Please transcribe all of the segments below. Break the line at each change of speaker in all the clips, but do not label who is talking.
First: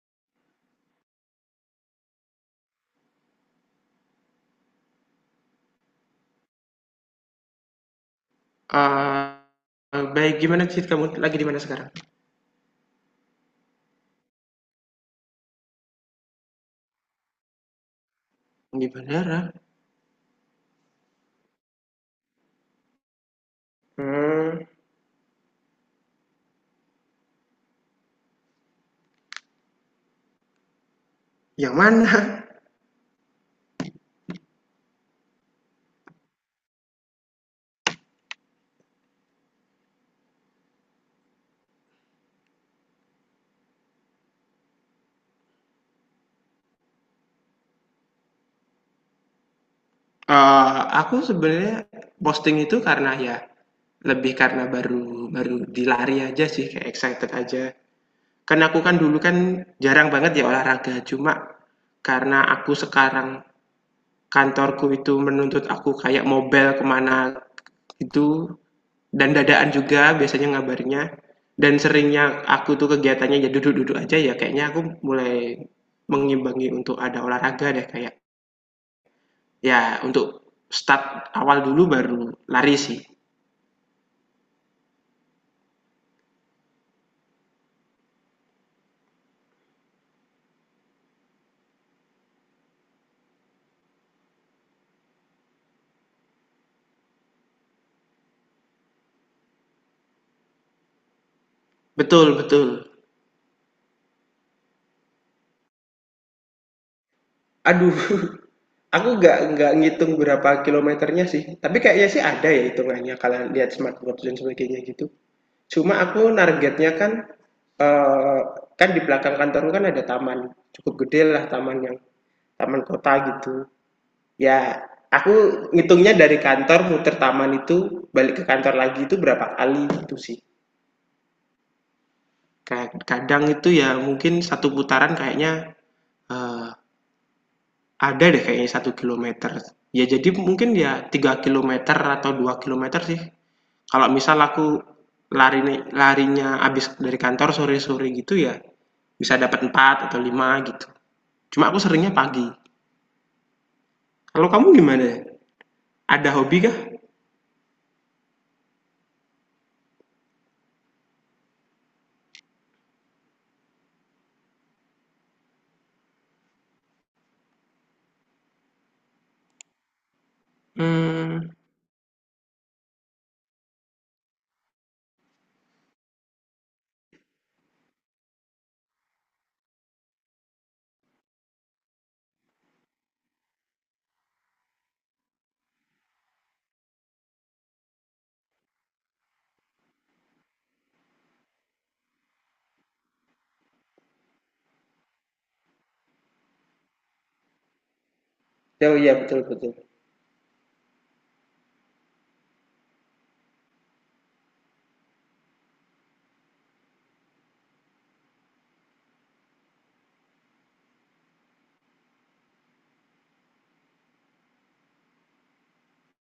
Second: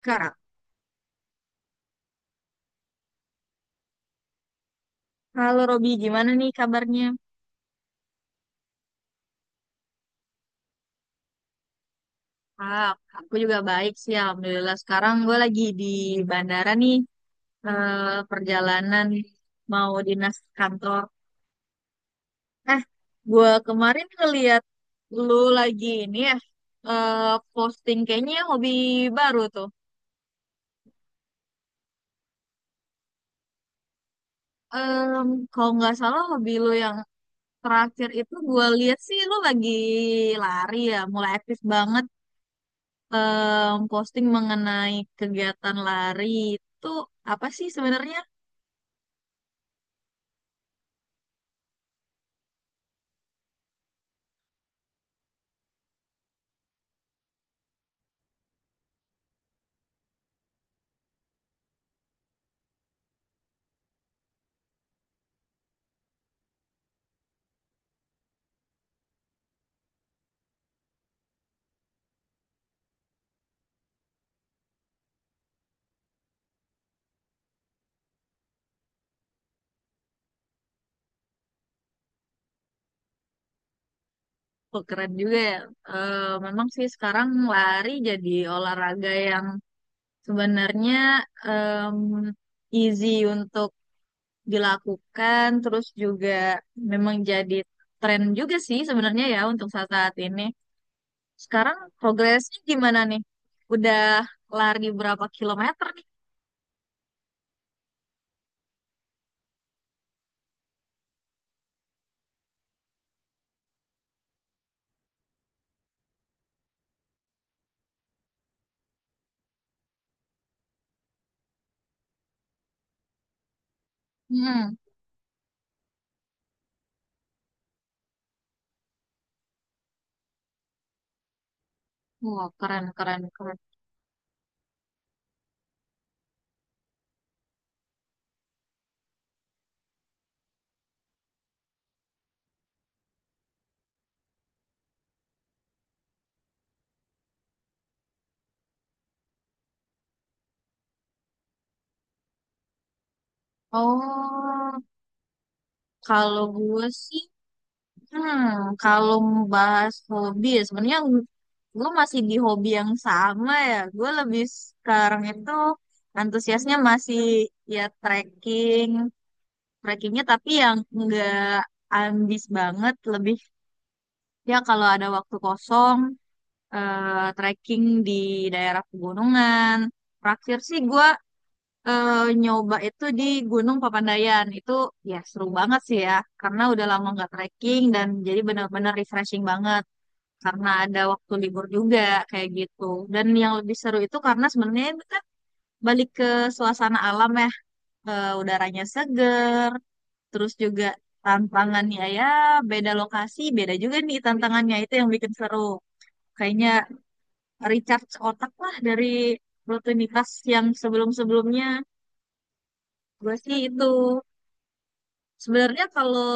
Kak, halo Robi, gimana nih kabarnya?
Baik, gimana sih, kamu lagi di mana sekarang?
Ah, aku juga baik sih, Alhamdulillah. Sekarang gue lagi di bandara nih,
Di
perjalanan
bandara?
mau dinas kantor. Eh, gue kemarin
Mmm,
ngeliat lu lagi ini ya, eh, posting kayaknya hobi baru tuh.
yang mana?
Em, Kalau nggak salah hobi lu yang terakhir itu gue lihat sih lu lagi lari ya, mulai aktif banget. Posting mengenai kegiatan lari itu apa sih sebenarnya?
Aku sebenarnya posting itu karena ya, lebih karena baru baru dilari aja sih, kayak excited aja. Kan aku kan dulu kan jarang banget ya olahraga, cuma karena aku sekarang kantorku itu menuntut aku kayak mobile kemana itu. Dan dadaan juga biasanya ngabarnya dan seringnya aku tuh kegiatannya ya duduk-duduk aja ya, kayaknya aku mulai mengimbangi untuk ada olahraga deh kayak, ya untuk start awal dulu baru lari sih.
Oh, keren juga ya. Eh, Memang sih sekarang lari jadi olahraga yang sebenarnya em, easy untuk dilakukan, terus juga memang jadi tren juga sih sebenarnya ya untuk saat-saat ini. Sekarang
Betul
progresnya
betul.
gimana nih? Udah lari berapa kilometer nih?
Aduh, aku nggak ngitung berapa kilometernya sih, tapi kayaknya sih ada ya hitungannya kalau lihat smartwatch dan sebagainya gitu. Cuma aku targetnya kan, eee, kan di belakang kantorku kan ada taman, cukup gede lah taman yang taman kota gitu. Ya,
Hmm.
aku ngitungnya dari kantor muter taman itu, balik ke kantor lagi itu berapa kali gitu sih.
Wah, keren,
Kayak
keren,
kadang
keren.
itu ya mungkin satu putaran kayaknya eh, ada deh kayaknya satu kilometer. Ya jadi mungkin ya 3 kilometer atau 2 kilometer sih. Kalau misal aku lari larinya abis dari kantor sore-sore gitu ya bisa dapat 4 atau 5 gitu. Cuma aku seringnya pagi. Kalau kamu
Oh.
gimana? Ada
Kalau
hobi kah?
gue sih, hmm, kalau membahas hobi ya sebenarnya gue masih di hobi yang sama ya. Gue lebih sekarang itu antusiasnya masih ya trekking, trekkingnya tapi yang enggak
Hmm.
ambis banget, lebih ya kalau ada waktu kosong trekking di daerah pegunungan. Terakhir sih gue nyoba itu di Gunung Papandayan. Itu ya seru banget sih ya, karena udah lama nggak trekking dan jadi benar-benar refreshing banget. Karena ada waktu libur juga kayak gitu. Dan yang lebih seru itu karena sebenarnya itu kan balik ke suasana alam ya. Udaranya
Oh iya, betul
seger,
betul.
terus juga tantangannya ya beda lokasi, beda juga nih tantangannya itu yang bikin seru. Kayaknya recharge otak lah dari rutinitas yang sebelum-sebelumnya. Gue sih itu. Sebenarnya kalau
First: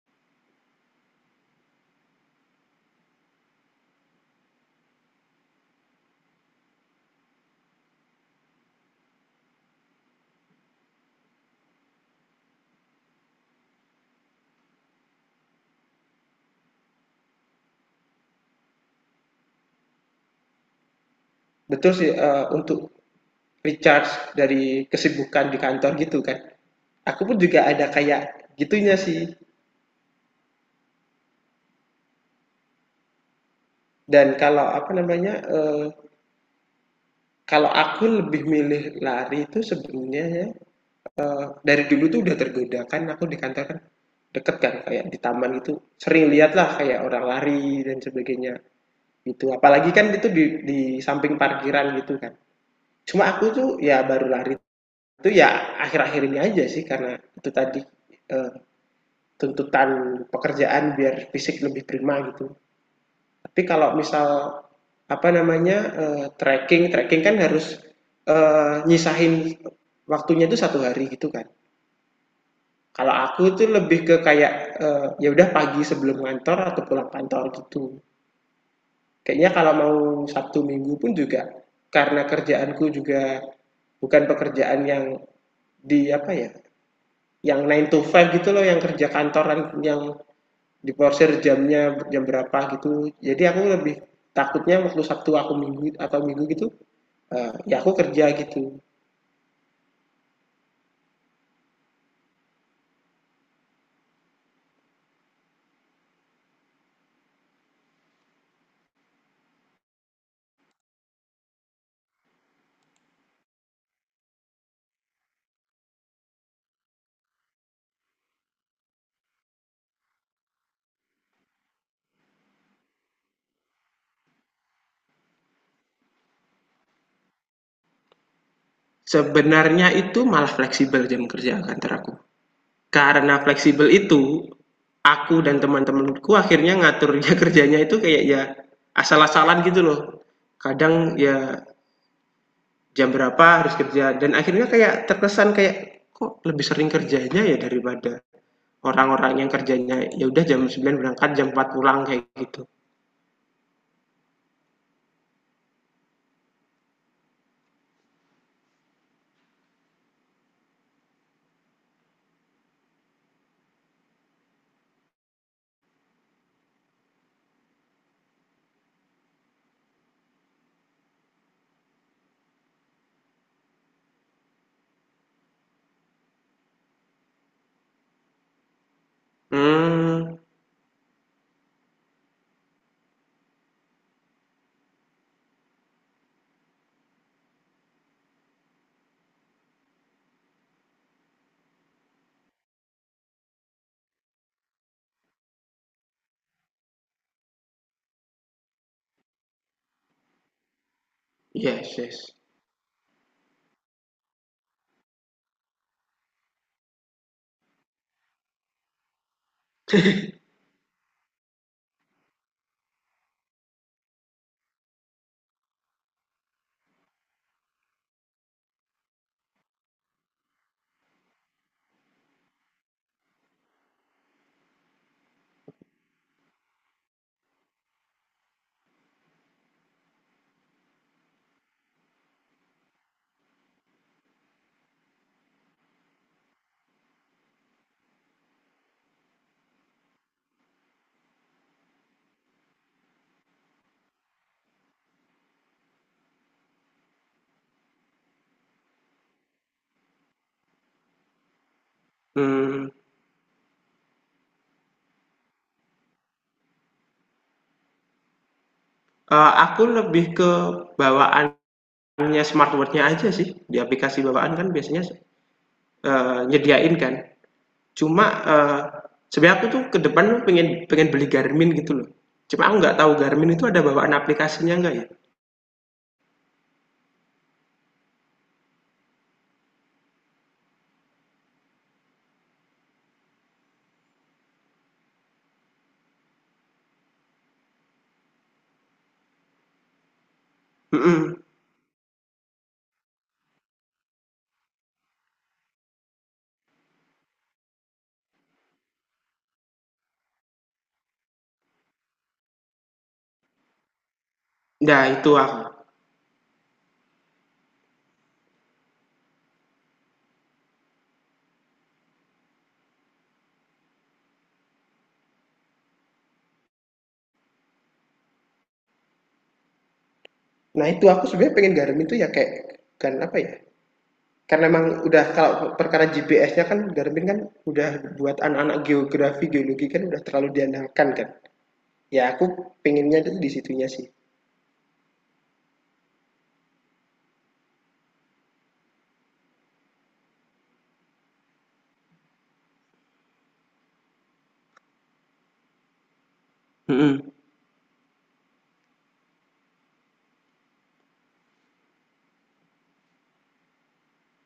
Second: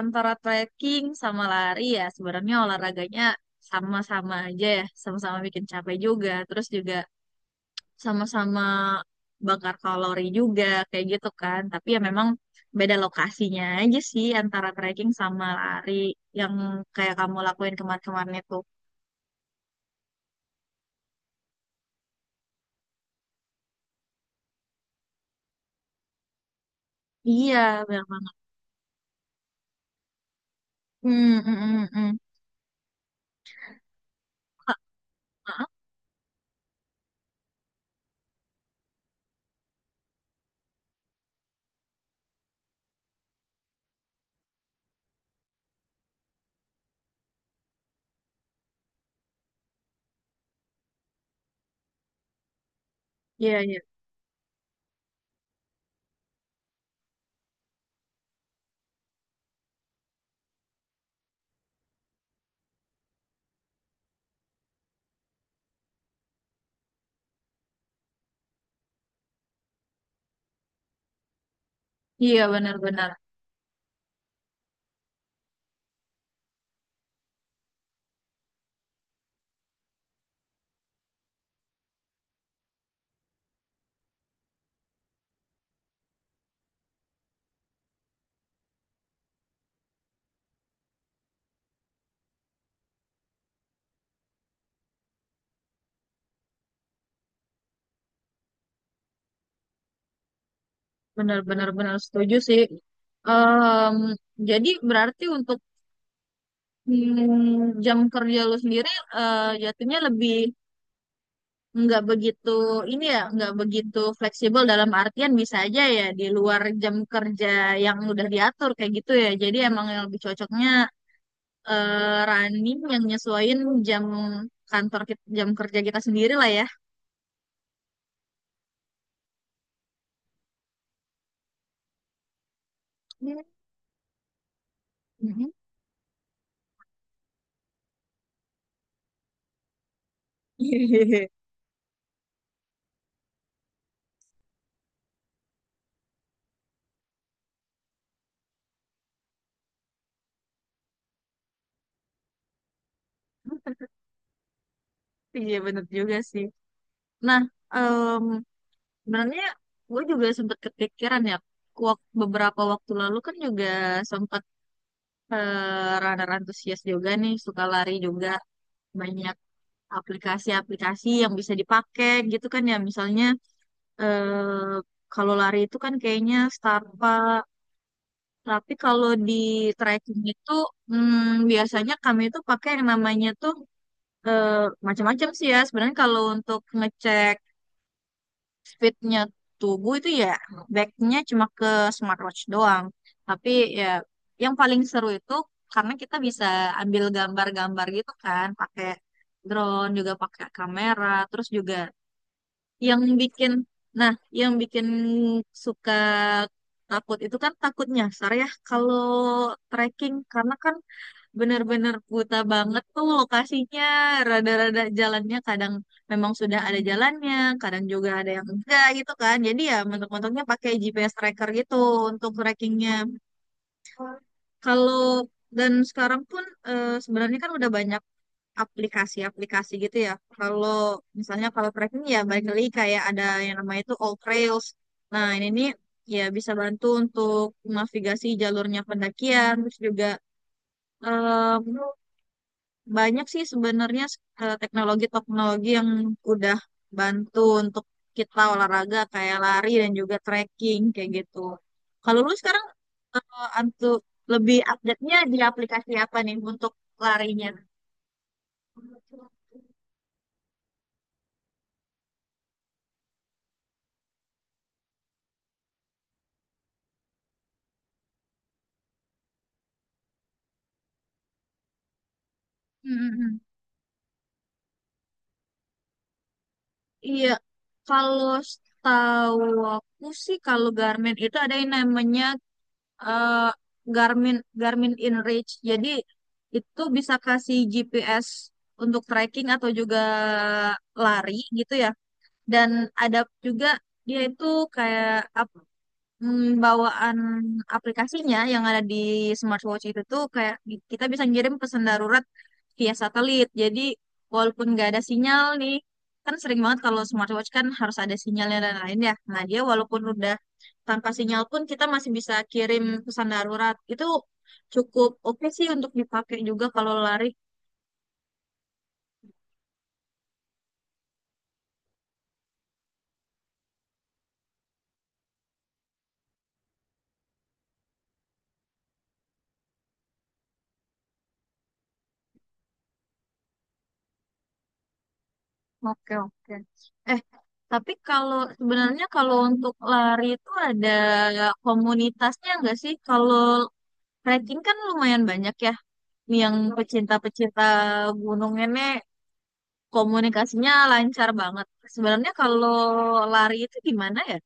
antara trekking sama lari ya sebenarnya olahraganya sama-sama aja ya, sama-sama bikin capek juga, terus juga sama-sama bakar kalori juga kayak gitu kan. Tapi ya memang beda lokasinya aja sih antara trekking sama lari yang kayak kamu lakuin kemarin-kemarin itu.
Betul sih, untuk recharge dari kesibukan di kantor gitu kan. Aku pun
Iya,
juga ada
benar banget.
kayak gitunya sih.
Hmm, hmm, hmm, hmm.
Dan kalau
Ah,
apa namanya,
ah,
kalau aku lebih milih lari itu sebenarnya ya, dari dulu tuh udah tergoda kan, aku di kantor kan deket kan kayak di taman itu sering lihat lah kayak orang lari dan sebagainya gitu. Apalagi kan itu di samping parkiran gitu kan. Cuma aku
Iya,
tuh
iya.
ya baru lari itu ya akhir-akhir ini aja sih karena itu tadi, eee tuntutan pekerjaan biar fisik lebih prima gitu. Tapi kalau misal apa namanya trekking, trekking kan harus nyisahin waktunya itu satu hari gitu kan.
Iya, benar-benar.
Kalau aku tuh lebih ke kayak ya udah pagi sebelum kantor atau pulang kantor gitu. Kayaknya kalau mau Sabtu Minggu pun juga karena kerjaanku juga bukan pekerjaan yang di apa ya, yang nine to five gitu loh, yang kerja kantoran yang diporsir jamnya jam berapa gitu, jadi aku lebih takutnya waktu Sabtu aku minggu atau minggu gitu ya aku kerja gitu.
Benar-benar benar setuju sih. Em, jadi berarti untuk, hmm, jam kerja lu sendiri, jatuhnya lebih nggak begitu ini ya, nggak begitu fleksibel dalam artian bisa aja ya di luar jam kerja yang udah diatur kayak gitu ya, jadi emang yang lebih cocoknya eh, running yang nyesuaiin jam kantor kita, jam kerja kita sendiri lah ya.
Sebenarnya itu malah fleksibel jam kerja kantor aku. Karena fleksibel itu, aku
Mhm.
dan teman-temanku akhirnya ngaturnya kerjanya itu kayak ya asal-asalan gitu loh. Kadang ya jam berapa harus kerja dan akhirnya kayak terkesan kayak kok lebih sering kerjanya ya daripada orang-orang yang kerjanya ya udah jam 9 berangkat, jam 4 pulang kayak gitu.
Iya bener juga sih. Nah, em, sebenarnya gue juga sempat kepikiran ya. Beberapa waktu lalu kan juga sempat runner antusias juga nih, suka lari juga banyak aplikasi-aplikasi yang bisa dipakai gitu kan ya. Misalnya eh, kalau lari itu kan kayaknya Starbucks, tapi kalau di trekking
Hmm,
itu, hmm, biasanya kami itu pakai yang namanya tuh eh, macam-macam sih ya. Sebenarnya kalau untuk ngecek fitnya tubuh itu ya backnya cuma ke smartwatch doang. Tapi ya yang paling seru itu karena kita bisa ambil gambar-gambar gitu kan, pakai drone juga pakai kamera, terus juga
yes yes.
yang bikin, nah yang bikin suka takut itu kan takutnya, Sar, ya kalau trekking karena kan bener-bener buta banget tuh lokasinya, rada-rada jalannya kadang memang sudah ada jalannya, kadang juga ada yang enggak gitu kan, jadi ya mentok-mentoknya pakai GPS tracker gitu untuk trackingnya kalau. Dan sekarang pun sebenarnya kan udah banyak aplikasi-aplikasi gitu ya, kalau misalnya kalau tracking ya balik lagi kayak ada yang namanya itu All Trails, nah ini nih ya bisa bantu untuk navigasi jalurnya pendakian, terus juga banyak sih sebenarnya teknologi-teknologi yang udah bantu untuk kita olahraga kayak lari dan juga trekking kayak gitu. Kalau lu sekarang
Mmm,
eh, antu- lebih update-nya di aplikasi apa nih untuk larinya?
aku lebih ke bawaannya smartwatch-nya aja sih, di aplikasi bawaan kan biasanya, nyediain kan. Cuma, sebenarnya aku tuh ke depan pengen pengen beli Garmin gitu loh. Cuma aku nggak
Hmm,
tahu
hmm, hmm.
Garmin itu ada bawaan aplikasinya nggak ya?
Iya, kalau setahu aku sih kalau Garmin itu ada yang namanya eh, Garmin Garmin InReach. Jadi itu bisa kasih GPS untuk tracking atau juga lari
Mhm.
gitu ya. Dan ada juga dia itu kayak apa, hmm, bawaan aplikasinya yang ada di smartwatch itu tuh kayak kita bisa ngirim pesan darurat via satelit. Jadi walaupun nggak ada
Nah itu
sinyal
aku
nih, kan sering banget kalau smartwatch kan harus ada sinyalnya dan lain ya. Nah dia walaupun udah tanpa sinyal pun kita masih bisa kirim pesan darurat. Itu cukup oke sih untuk dipakai juga kalau lari.
nah itu aku sebenarnya pengen Garmin itu ya kayak, kan apa ya, karena memang udah kalau perkara GPS-nya kan Garmin kan udah buat anak-anak geografi, geologi kan udah terlalu diandalkan kan. Ya aku pengennya itu di situnya sih.
Oke oke. Eh tapi kalau sebenarnya kalau untuk lari itu ada komunitasnya nggak sih? Kalau hiking kan lumayan banyak ya. Yang
Mm-mm.
pecinta-pecinta gunung ini komunikasinya lancar banget. Sebenarnya kalau lari itu gimana ya?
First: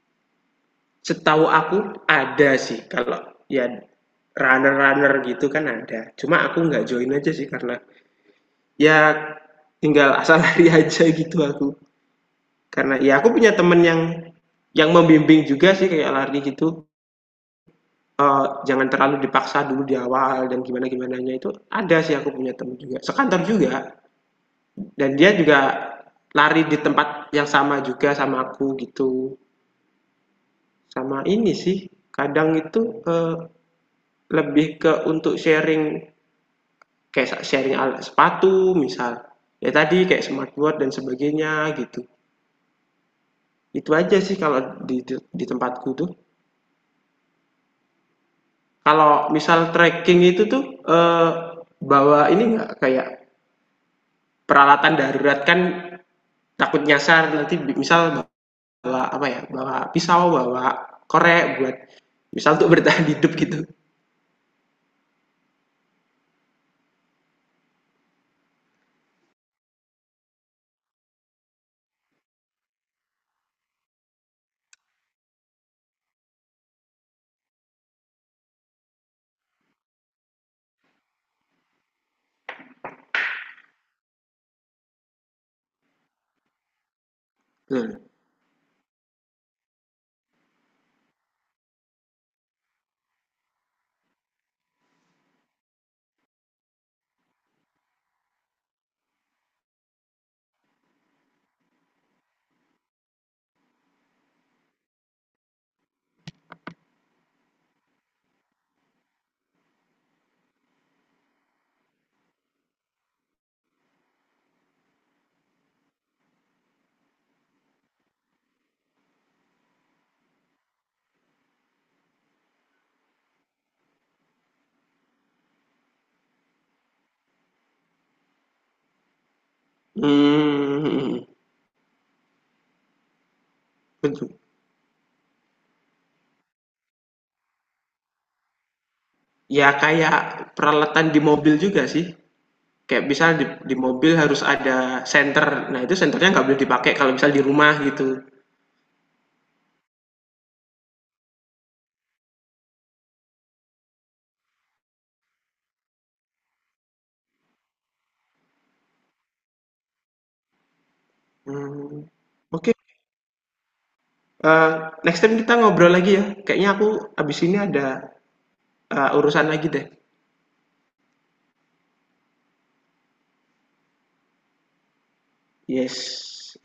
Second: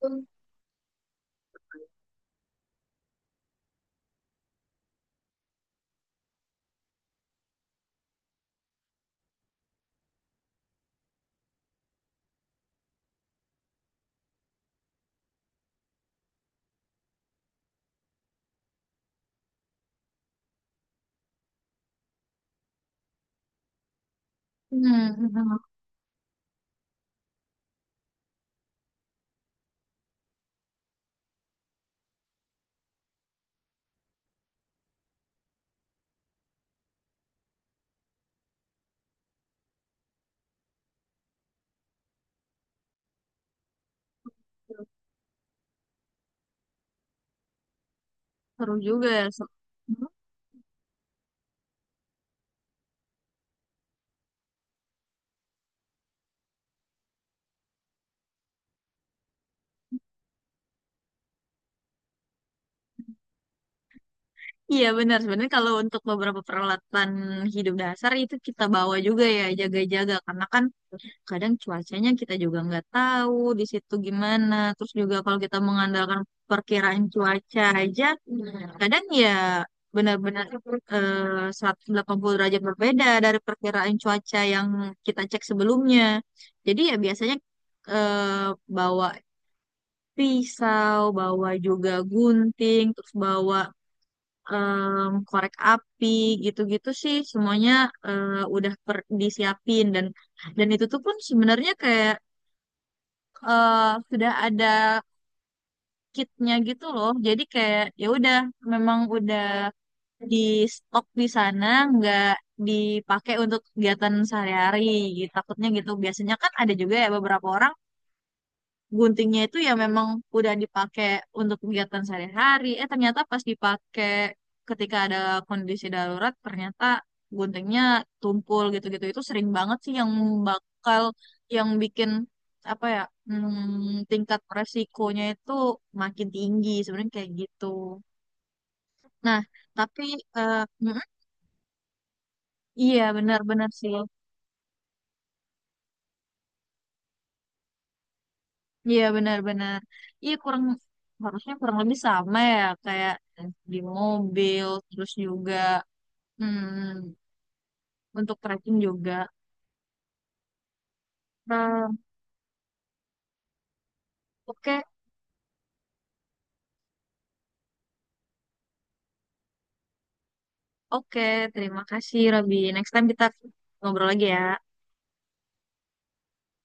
Hmm,
Setahu aku ada sih kalau ya runner-runner gitu kan ada. Cuma aku nggak join aja sih karena ya tinggal asal lari aja gitu aku. Karena ya aku punya temen yang membimbing juga sih kayak lari gitu. Jangan terlalu dipaksa dulu di awal dan gimana gimananya itu ada sih, aku punya temen juga sekantor juga dan dia juga lari di tempat yang sama juga sama aku gitu. Sama ini sih, kadang itu lebih ke untuk sharing, kayak sharing alat sepatu misal, ya tadi kayak smartboard dan sebagainya gitu, itu aja sih kalau di tempatku tuh.
seru juga ya.
Kalau
Se-
misal trekking itu tuh bawa ini nggak kayak peralatan darurat kan, takut nyasar nanti misal bawa apa ya, bawa pisau, bawa korek buat misal untuk bertahan hidup gitu.
Iya benar. Sebenarnya kalau untuk beberapa peralatan hidup dasar itu kita bawa juga ya jaga-jaga. Karena kan kadang cuacanya kita juga nggak tahu di situ gimana. Terus juga kalau kita mengandalkan perkiraan cuaca aja, kadang ya benar-benar 180 derajat berbeda dari perkiraan cuaca yang kita cek sebelumnya. Jadi ya biasanya
Nah.
eh, bawa pisau, bawa juga gunting, terus bawa korek api gitu-gitu sih semuanya eh, udah disiapin dan itu tuh pun sebenarnya kayak eh, sudah ada kitnya gitu loh. Jadi kayak ya udah memang udah di stok di sana, nggak dipakai untuk kegiatan sehari-hari gitu. Takutnya gitu. Biasanya kan ada juga ya beberapa orang guntingnya itu ya memang udah dipakai untuk kegiatan sehari-hari. Eh ternyata pas dipakai ketika ada kondisi darurat, ternyata guntingnya tumpul gitu-gitu. Itu sering banget sih yang
Hmm,
bakal
hmm.
yang bikin apa ya, hmm, tingkat resikonya itu makin tinggi sebenarnya kayak gitu. Nah,
Ya
tapi
kayak
eh, mm,
peralatan di mobil juga sih.
iya
Kayak misal di,
benar-benar
di
sih.
mobil harus ada senter. Nah itu senternya nggak boleh dipakai kalau misal di rumah gitu.
Iya benar-benar. Iya kurang, harusnya kurang lebih sama ya kayak di mobil terus juga, hmm, untuk tracking juga. Hmm.
Hmm. Oke. Eh,
Oke,
Next time kita ngobrol lagi ya. Kayaknya aku abis ini ada urusan lagi deh.
oke. Terima kasih, Robby. Next time kita ngobrol lagi ya.
Yes.